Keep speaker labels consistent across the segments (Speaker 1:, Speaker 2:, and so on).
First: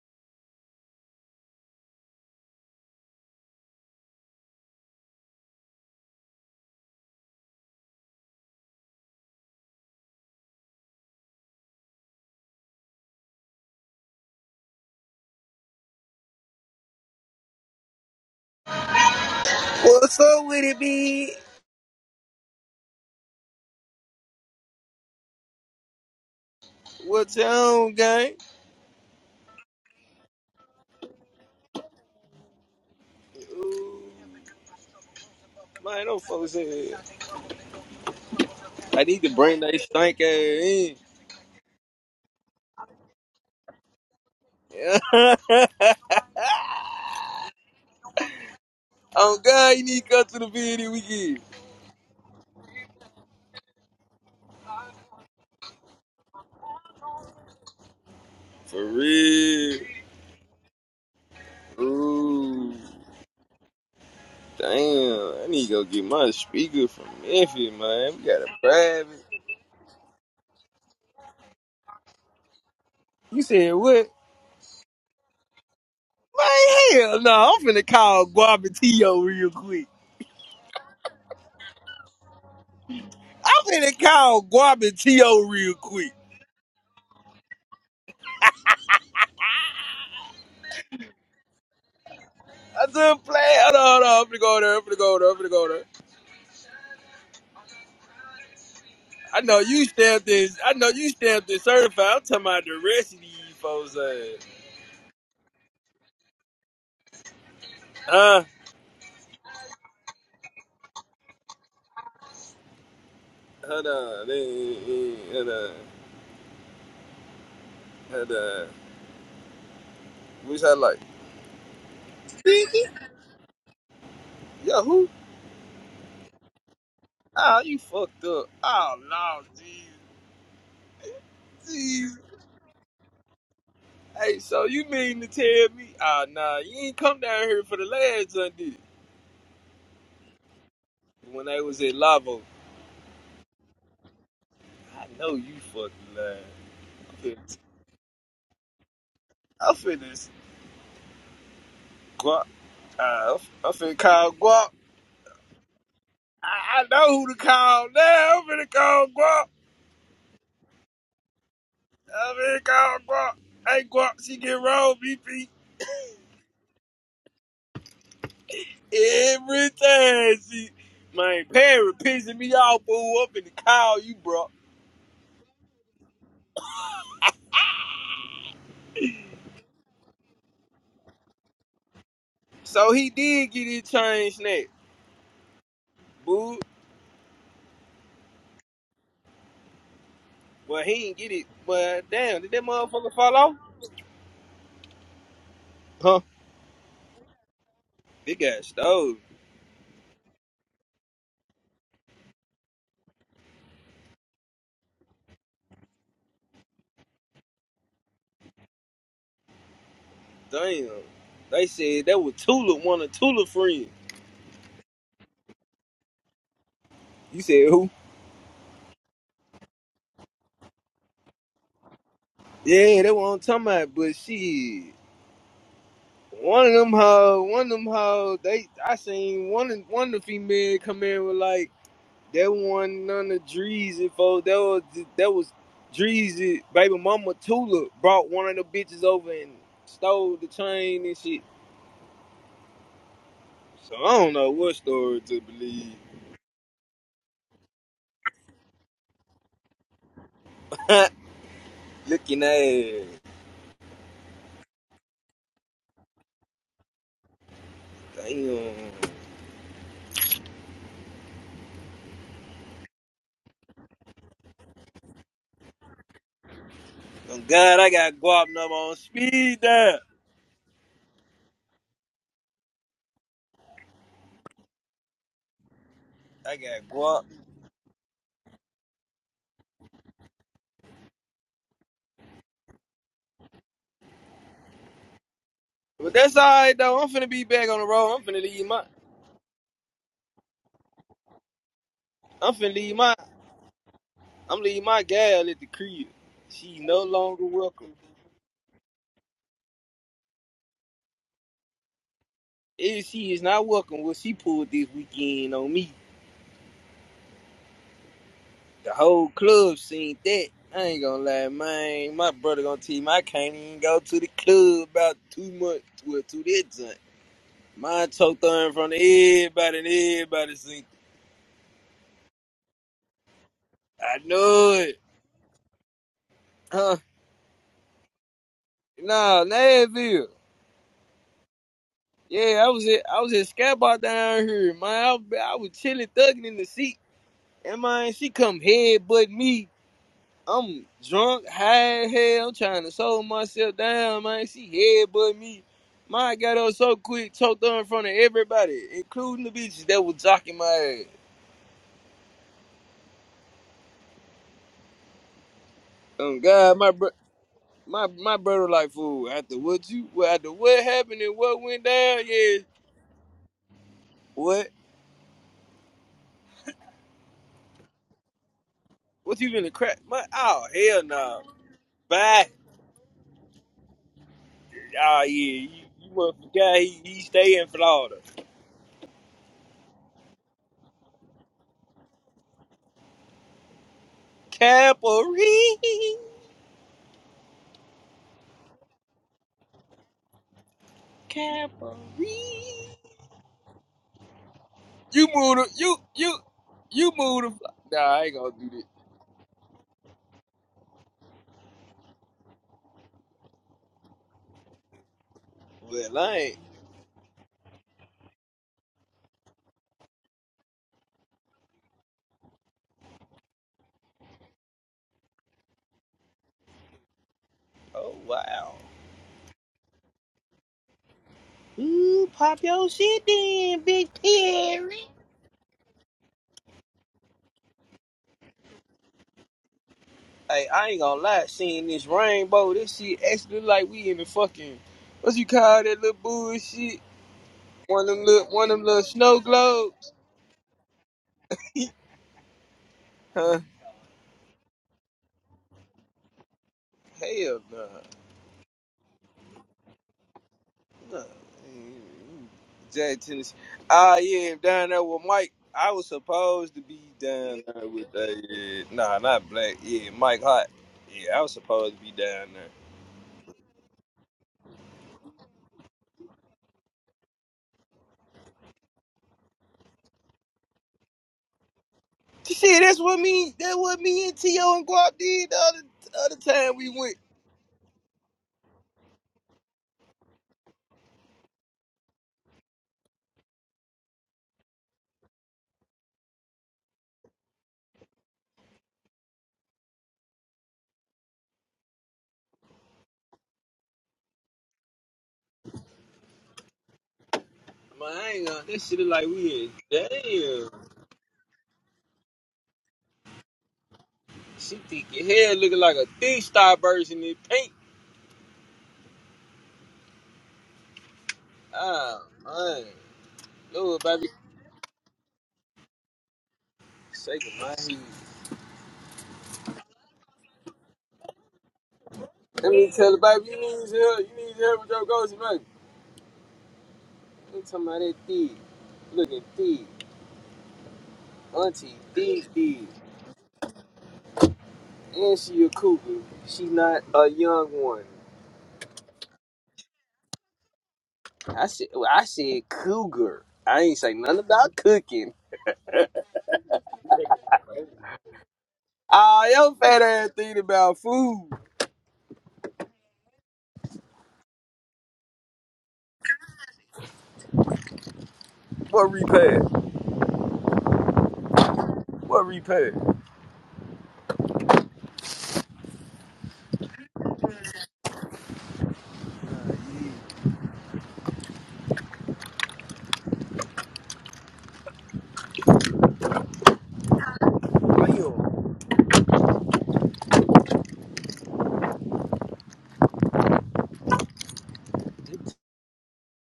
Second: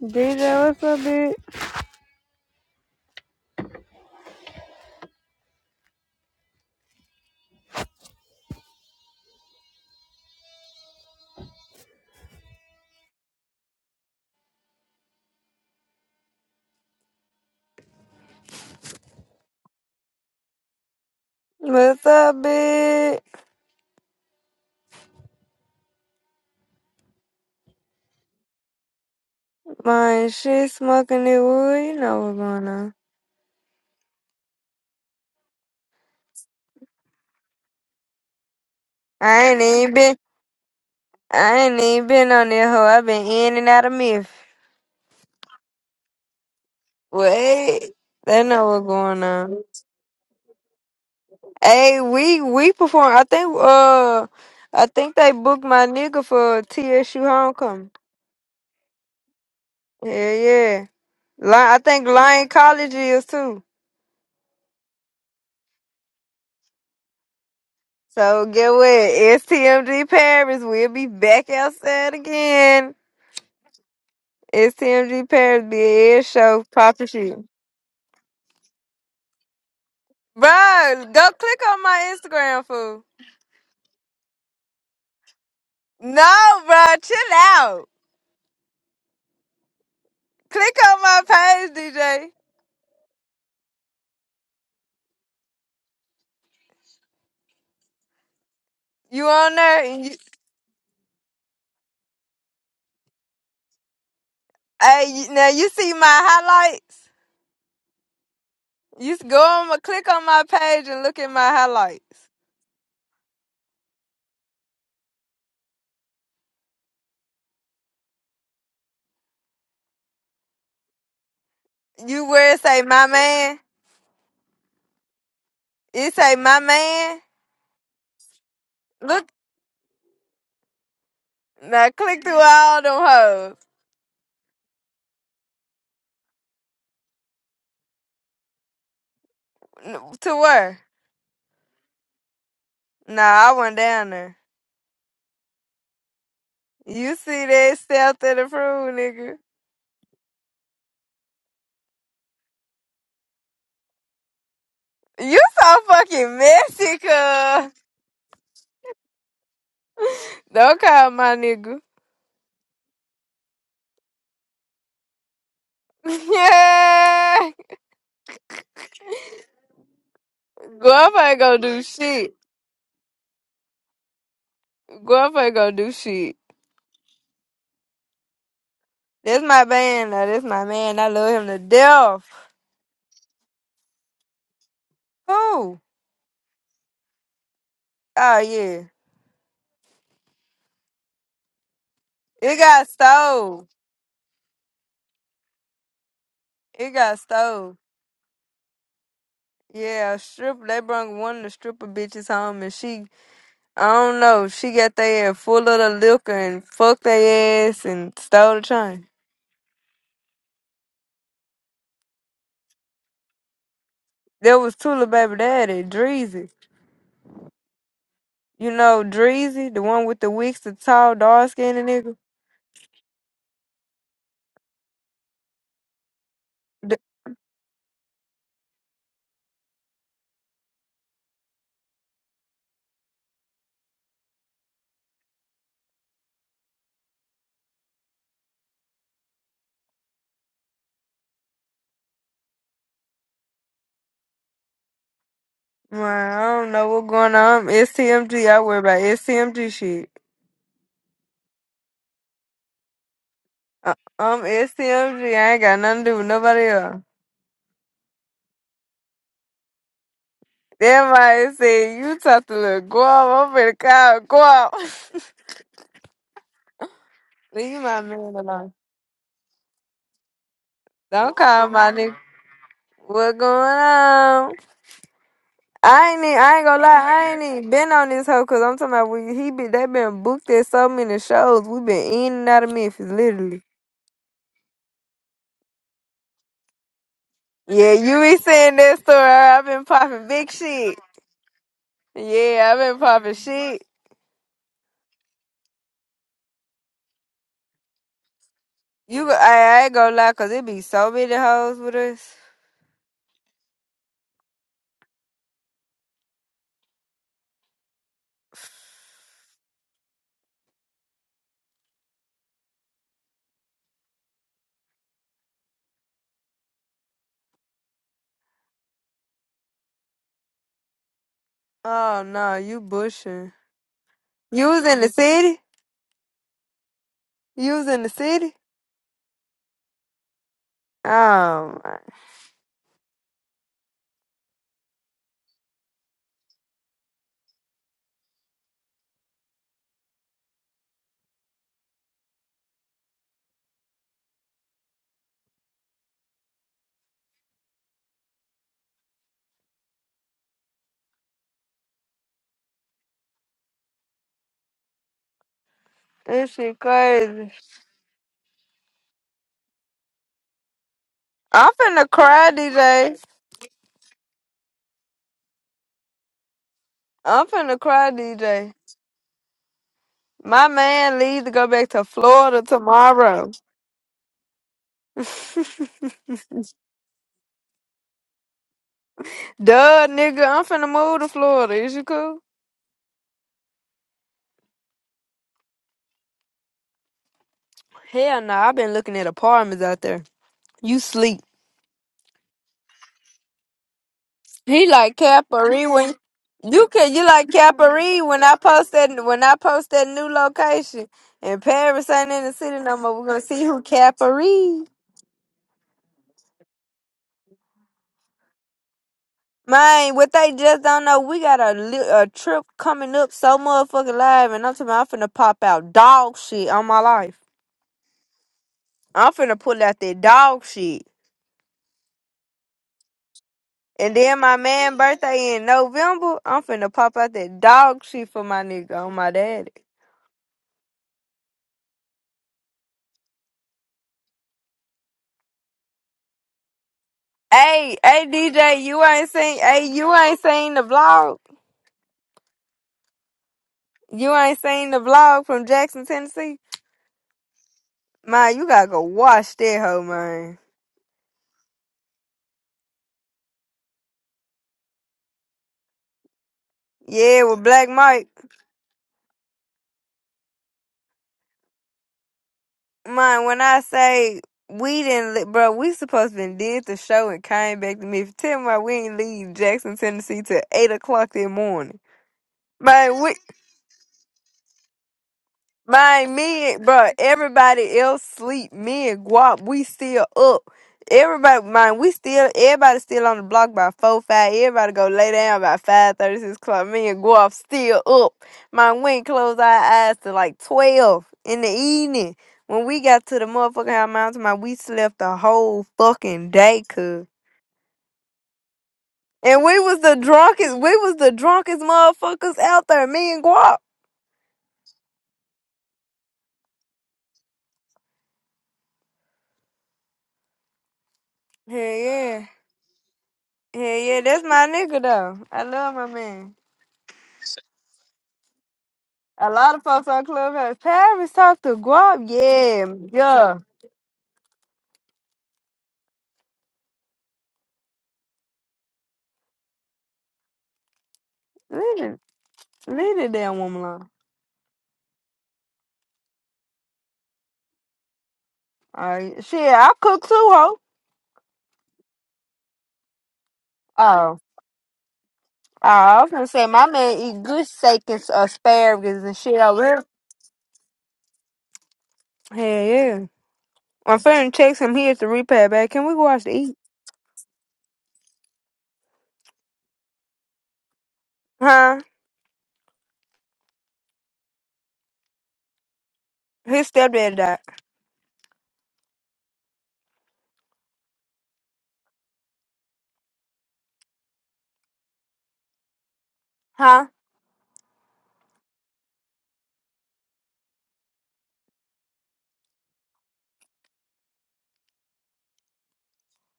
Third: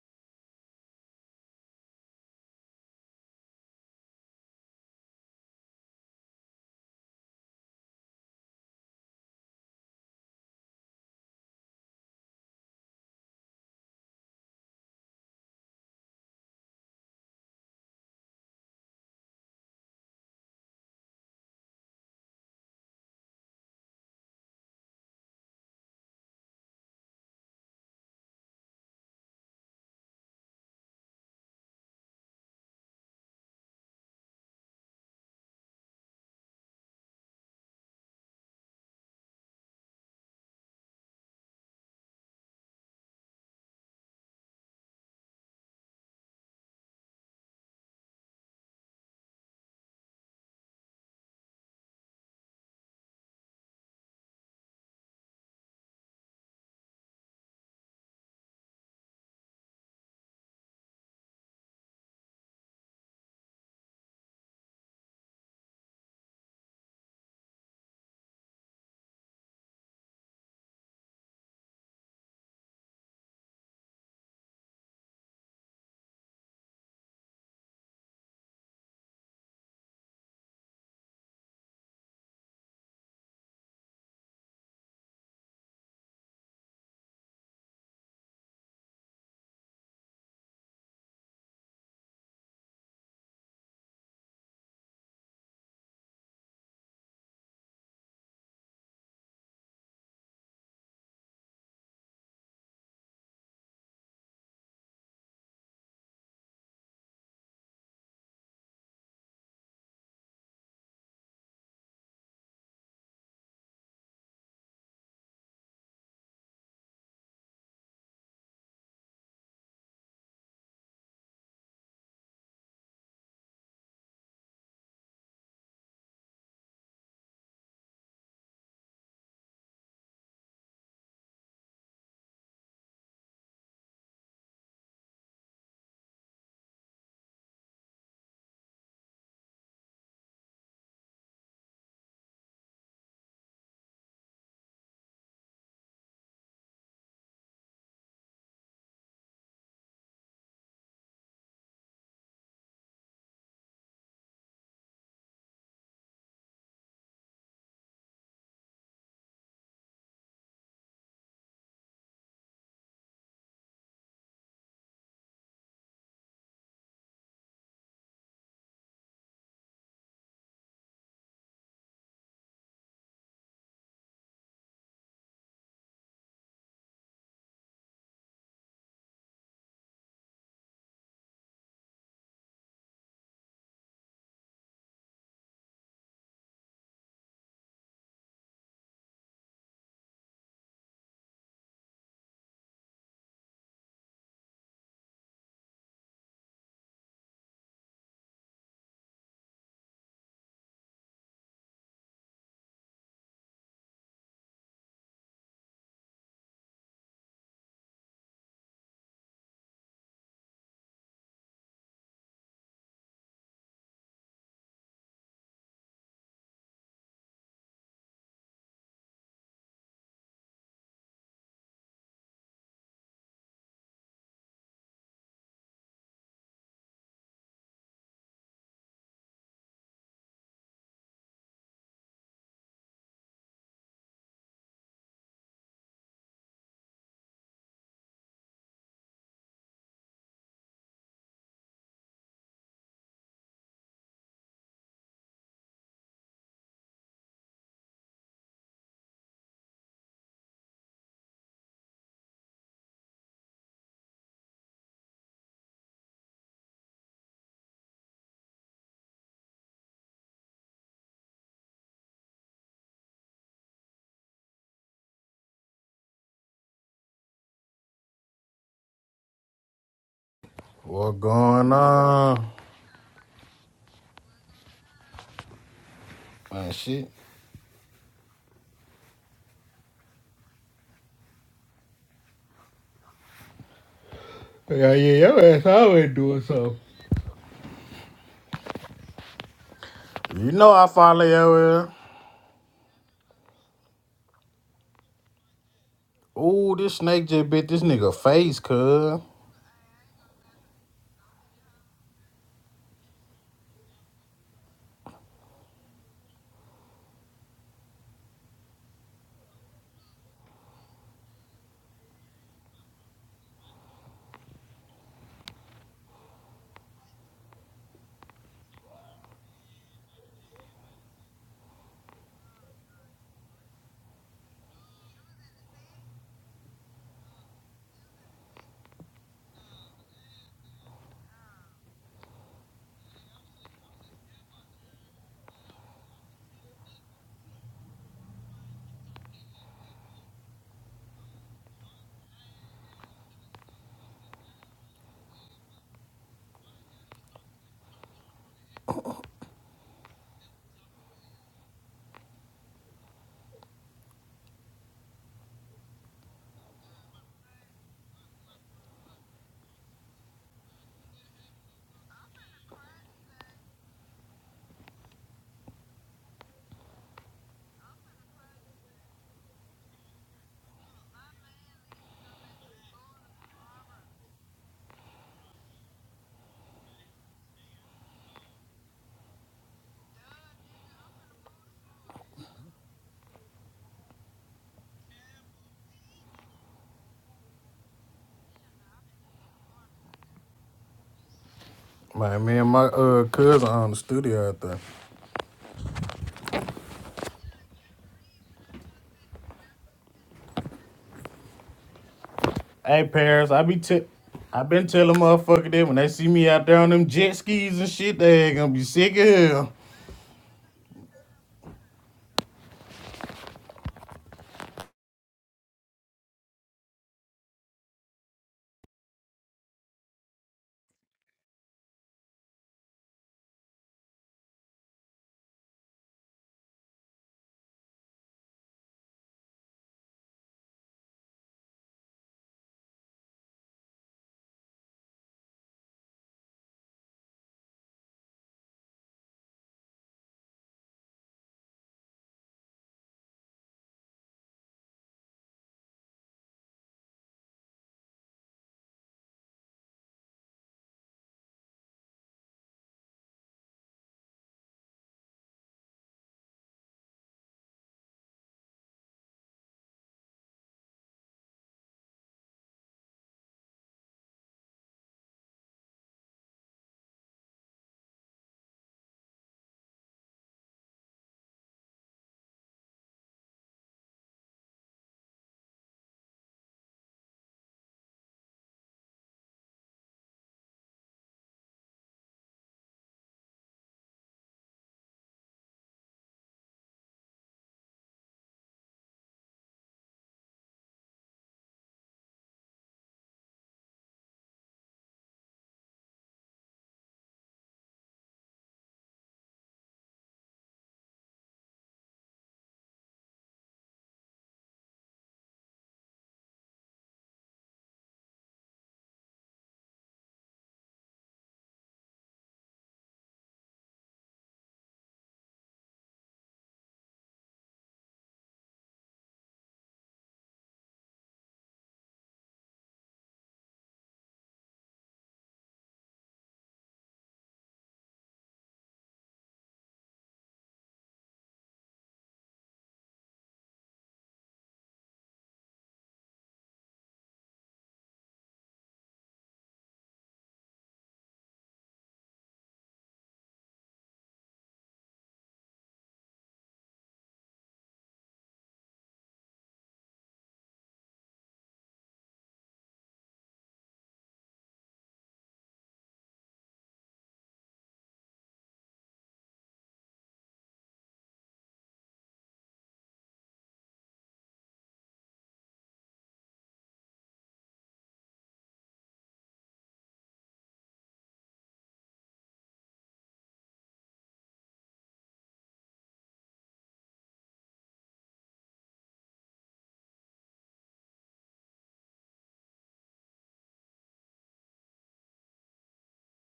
Speaker 1: DJ, what's up, bitch?
Speaker 2: What's up with it, B?
Speaker 1: What's up, bitch?
Speaker 2: What's on, gang?
Speaker 1: My shit smoking the wood. You know what's going on.
Speaker 2: Ooh, Man, no folks here. I need to
Speaker 1: I
Speaker 2: bring
Speaker 1: ain't
Speaker 2: that
Speaker 1: even been.
Speaker 2: stank ass in.
Speaker 1: I ain't even been on this hoe. i been in and out of myth. Wait, they know what's going
Speaker 2: oh,
Speaker 1: on.
Speaker 2: God, you need to come to the video weekend.
Speaker 1: Hey, we we perform. I think uh, I think they booked my nigga for TSU homecoming.
Speaker 2: For real.
Speaker 1: Yeah, yeah. Li- I think Lyon
Speaker 2: Ooh,
Speaker 1: College is too.
Speaker 2: damn. I need to go get my speaker from Memphis, man. We got a
Speaker 1: So get what?
Speaker 2: private.
Speaker 1: STMG Paris. We'll be back outside again.
Speaker 2: You said what?
Speaker 1: It's TMG Paris, be a air show,
Speaker 2: Man,
Speaker 1: popping
Speaker 2: hell no.
Speaker 1: shit.
Speaker 2: I'm finna call Guabatio real quick.
Speaker 1: Bro, go click on my Instagram, fool.
Speaker 2: I'm finna call Guabatio real quick.
Speaker 1: No, bro, chill out. Click on my page, DJ.
Speaker 2: I just play. Hold on, hold on. I'm gonna go there. I'm gonna go there. I'm gonna go there.
Speaker 1: You
Speaker 2: I
Speaker 1: on
Speaker 2: know you
Speaker 1: there? And you,
Speaker 2: stamped this. I know you stamped this certified. I'm talking about the rest of these folks. Uh,
Speaker 1: hey, you, now you see my highlights.
Speaker 2: huh?
Speaker 1: You s- go on, my- click on my page and look at my highlights.
Speaker 2: Hold on. Eh, eh, eh, Hold on. Hold on. Wish I like.
Speaker 1: You where it
Speaker 2: Stinky?
Speaker 1: say my man?
Speaker 2: Yo, who?
Speaker 1: It say my man.
Speaker 2: Oh, you fucked up. Oh,
Speaker 1: Look,
Speaker 2: no, jeez.
Speaker 1: now
Speaker 2: Jeez.
Speaker 1: click through all them hoes.
Speaker 2: Hey, so you mean to tell me? Oh, nah, you ain't come down here for the last Sunday
Speaker 1: N- To where?
Speaker 2: when I was at Lavo.
Speaker 1: Nah, I went down there.
Speaker 2: I know you fucking lying.
Speaker 1: You see
Speaker 2: I'm
Speaker 1: that stealth and approved, nigga.
Speaker 2: finna, I'm finna Uh, I'm finna call Guap.
Speaker 1: You so fucking
Speaker 2: I, I
Speaker 1: messy,
Speaker 2: know who to
Speaker 1: cuz.
Speaker 2: call now. I'm finna call Guap.
Speaker 1: Don't call my nigga.
Speaker 2: I'm finna call Guap. Hey, Guap, she get wrong, BP.
Speaker 1: Yeah.
Speaker 2: Every time she,
Speaker 1: Guap ain't
Speaker 2: man,
Speaker 1: gonna do
Speaker 2: Perry
Speaker 1: shit.
Speaker 2: pissing me off, boo. up in the call you, bro.
Speaker 1: Guap ain't gonna do shit. That's my man, though. That's my man. I love him to death.
Speaker 2: So he did get his chain snatched,
Speaker 1: Who?
Speaker 2: boo.
Speaker 1: Oh, yeah.
Speaker 2: Well, he didn't get it, but damn, did
Speaker 1: It
Speaker 2: that
Speaker 1: got
Speaker 2: motherfucker fall off?
Speaker 1: stole.
Speaker 2: Huh?
Speaker 1: It got stole.
Speaker 2: They got stole.
Speaker 1: Yeah, a stripper. They brung one of the stripper bitches home, and she, I don't know, she got their ass full of the liquor and fucked their ass and stole the chain.
Speaker 2: Damn. They said that was Tula, one of Tula friends.
Speaker 1: There was Tula Baby Daddy, Dreezy.
Speaker 2: You said who?
Speaker 1: You know Dreezy, the one with the wigs, the tall, dark skinned nigga.
Speaker 2: Yeah, they were on talking about, but shit. One of them
Speaker 1: The,
Speaker 2: hoes, one of them hoes, they I seen one of one of the female come in with like that one none of Dreezy folks. That was that was Dreezy baby mama Tula brought one of the bitches over and stole the chain and shit. So I don't know what story to believe.
Speaker 1: man, I don't know what's going on. I'm STMG. I worry about STMG shit.
Speaker 2: Looking at it.
Speaker 1: I, I'm STMG. I ain't got nothing to do with nobody else.
Speaker 2: Damn.
Speaker 1: Then my said, "You talk to little Guap. I'm finna call Guap.
Speaker 2: Oh God,
Speaker 1: Leave
Speaker 2: I
Speaker 1: my
Speaker 2: got
Speaker 1: man
Speaker 2: guap
Speaker 1: alone.
Speaker 2: number on speed dial.
Speaker 3: What
Speaker 1: Don't call
Speaker 3: going
Speaker 1: my nigga.
Speaker 3: on?
Speaker 1: What going on? I ain't even,
Speaker 2: I
Speaker 1: I ain't
Speaker 3: Man,
Speaker 1: gonna
Speaker 2: got
Speaker 1: lie,
Speaker 3: shit.
Speaker 2: guap.
Speaker 1: I ain't even been on this hoe cause I'm talking about we, he be they been booked at so many shows. We been in and out of Memphis, literally.
Speaker 3: Yeah, yeah, your ass
Speaker 2: But
Speaker 3: always
Speaker 2: that's
Speaker 3: doing
Speaker 2: alright
Speaker 3: something.
Speaker 2: though. I'm finna be back on the
Speaker 1: Yeah,
Speaker 2: road.
Speaker 1: you
Speaker 2: I'm
Speaker 1: be
Speaker 2: finna leave
Speaker 1: saying
Speaker 2: my
Speaker 1: that story. I've been popping big
Speaker 3: You know I
Speaker 1: shit.
Speaker 3: follow your ass.
Speaker 2: I'm
Speaker 1: Yeah,
Speaker 2: finna
Speaker 1: I've
Speaker 2: leave
Speaker 1: been
Speaker 2: my
Speaker 1: popping shit.
Speaker 2: I'm leaving my gal at the crib.
Speaker 3: Ooh,
Speaker 2: She's
Speaker 3: this
Speaker 2: no
Speaker 3: snake
Speaker 2: longer
Speaker 3: just bit this
Speaker 2: welcome.
Speaker 3: nigga face, cuz.
Speaker 1: You, go- I, I ain't gonna lie, cause it be so many hoes with us.
Speaker 2: If she is not welcome, what she pulled this weekend on me. The whole club seen that. I ain't gonna lie, man. My brother gonna tell me I can't even go to the club about two months well, to that time. Mine choked on in front of everybody and everybody seen it.
Speaker 1: Oh no, you bushing.
Speaker 2: I
Speaker 1: You
Speaker 2: know
Speaker 1: was
Speaker 2: it.
Speaker 1: in the city.
Speaker 2: Huh?
Speaker 1: You was in the city.
Speaker 2: Nah, Nashville.
Speaker 1: Oh my,
Speaker 2: Yeah, I was at I was at Scat Bar down here, man. I, was- I was chilling thugging in the seat. And man, she come headbutt me I'm drunk, high as hell, trying to slow myself down, man. She headbutt me. Mine got up so quick, choked her in front of everybody, including the bitches that was jocking my ass. Um,
Speaker 1: this
Speaker 2: God,
Speaker 1: shit
Speaker 2: my bro,
Speaker 1: crazy.
Speaker 2: my my brother like fool. After what you, well, after what happened and what
Speaker 1: I'm
Speaker 2: went
Speaker 1: finna
Speaker 2: down,
Speaker 1: cry,
Speaker 2: yeah,
Speaker 1: DJ.
Speaker 2: what,
Speaker 1: I'm finna cry, DJ.
Speaker 2: what you been a crap? My, oh
Speaker 1: My
Speaker 2: hell
Speaker 1: man
Speaker 2: no,
Speaker 1: leaves to go back to
Speaker 2: bye.
Speaker 1: Florida tomorrow.
Speaker 2: Oh
Speaker 1: Duh,
Speaker 2: yeah, you, you must forgot he, he stay in Florida.
Speaker 1: nigga, I'm finna move to Florida. Is you cool?
Speaker 2: Capri,
Speaker 1: Hell no, I've been looking at apartments out there. You sleep.
Speaker 3: Man, me and my
Speaker 2: Capri.
Speaker 3: uh cousin on the studio out there.
Speaker 1: He like
Speaker 2: You moved him.
Speaker 1: Caparine
Speaker 2: You
Speaker 1: when
Speaker 2: you
Speaker 1: you
Speaker 2: you
Speaker 1: can you
Speaker 2: moved
Speaker 1: like
Speaker 2: him. Nah, I
Speaker 1: Caparine
Speaker 2: ain't
Speaker 1: when
Speaker 2: gonna
Speaker 1: I
Speaker 2: do this.
Speaker 1: post that when I post that new location and Paris ain't in the city no
Speaker 3: Hey
Speaker 1: more. We're gonna
Speaker 3: Paris, I
Speaker 1: see
Speaker 3: be
Speaker 1: who
Speaker 3: t- I been
Speaker 1: Caparine.
Speaker 3: telling motherfuckers that when they
Speaker 2: Well,
Speaker 3: see
Speaker 2: I
Speaker 3: me
Speaker 2: ain't.
Speaker 3: out there on them jet skis and shit, they gonna be sick of hell.
Speaker 1: Man, what they just don't know, we got a, li- a trip coming up so motherfucking live, and I'm talking. about I'm finna pop out dog shit on my life.
Speaker 2: Oh wow.
Speaker 1: I'm finna pull out that dog shit,
Speaker 2: Ooh, pop your shit then, Big
Speaker 1: and then my man
Speaker 2: Perry.
Speaker 1: birthday in November. I'm finna pop out that dog shit for my nigga on my daddy.
Speaker 2: Hey, I ain't gonna lie. Seeing this rainbow, this shit actually like we in the fucking what you call that little bullshit?
Speaker 1: Hey,
Speaker 2: One of them
Speaker 1: hey,
Speaker 2: little one of
Speaker 1: DJ,
Speaker 2: them
Speaker 1: you
Speaker 2: little
Speaker 1: ain't
Speaker 2: snow
Speaker 1: seen. Hey,
Speaker 2: globes,
Speaker 1: you ain't seen the vlog.
Speaker 2: huh?
Speaker 1: You ain't seen the vlog from Jackson, Tennessee.
Speaker 2: Hell no. Nah.
Speaker 1: Man, you gotta go watch that hoe, man.
Speaker 2: Jack Tennessee. Ah, yeah, down there with Mike. I was supposed to be
Speaker 1: Yeah,
Speaker 2: down
Speaker 1: with
Speaker 2: there
Speaker 1: Black
Speaker 2: with
Speaker 1: Mike.
Speaker 2: that. Yeah. Nah, not Black. Yeah, Mike Hot. Yeah, I was supposed to be down there.
Speaker 1: Man, when I say we didn't, li- bro, we supposed to been did the show and came back to me. Tell me why we ain't leave Jackson, Tennessee till eight o'clock that morning.
Speaker 2: See, that's what
Speaker 1: Man, we
Speaker 2: me. That's what me and T.O. and Guap did the other, the
Speaker 1: Man,
Speaker 2: other
Speaker 1: me
Speaker 2: time
Speaker 1: and
Speaker 2: we
Speaker 1: bro,
Speaker 2: went.
Speaker 1: everybody else sleep. Me and Guap, we still up. Everybody, man, we still everybody still on the block by four five. Everybody go lay down by five thirty six o'clock. Me and Guap still up. Man, we ain't close our eyes till like twelve in the evening. When we got to the motherfucking high mountain, man, we slept the whole fucking day, cuz.
Speaker 2: Man, I ain't gonna. That shit is like
Speaker 1: And
Speaker 2: we in
Speaker 1: we was the
Speaker 2: jail.
Speaker 1: drunkest. We was the drunkest motherfuckers out there. Me and Guap.
Speaker 2: She thick as hell, looking like a thick star version in pink.
Speaker 1: Hell
Speaker 2: Ah,
Speaker 1: yeah.
Speaker 2: man,
Speaker 1: Yeah,
Speaker 2: little
Speaker 1: yeah,
Speaker 2: baby,
Speaker 1: that's my nigga though. I love my man.
Speaker 2: shaking my head.
Speaker 1: A lot of folks on Clubhouse. Paris talked to Guap.
Speaker 2: Let
Speaker 1: Yeah,
Speaker 2: me tell the baby,
Speaker 1: yeah.
Speaker 2: you need your help. You need your help with your goals, baby. I'm talking about that thief. Look at thief. Auntie,
Speaker 1: Leave it,
Speaker 2: thief, thief.
Speaker 1: leave the damn woman alone.
Speaker 2: And she a cougar. She not a young one.
Speaker 1: All right, shit, I cook too, ho.
Speaker 2: I said, well, I said cougar. I ain't say
Speaker 1: Oh, oh,
Speaker 2: nothing about cooking.
Speaker 1: I was gonna say my man eat good steak and asparagus and
Speaker 2: Ah,
Speaker 1: shit
Speaker 2: your fat
Speaker 1: over
Speaker 2: ass thinking about food.
Speaker 1: here. Yeah, yeah. My friend checks him. He at the repair back. Can we go watch the eat?
Speaker 2: What repair?
Speaker 1: Huh?
Speaker 2: What repair?
Speaker 1: His stepdad died. Huh?
Speaker 2: Why you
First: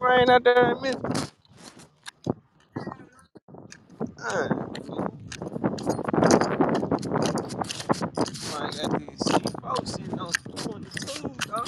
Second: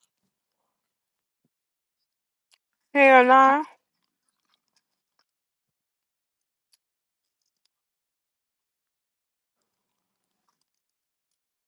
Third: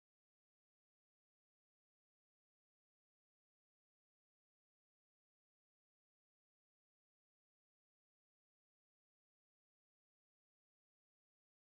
Speaker 2: rain out there in Memphis?
Speaker 1: Hell no.
Speaker 2: Uh, I got this shit. Folks sitting on 22, dog.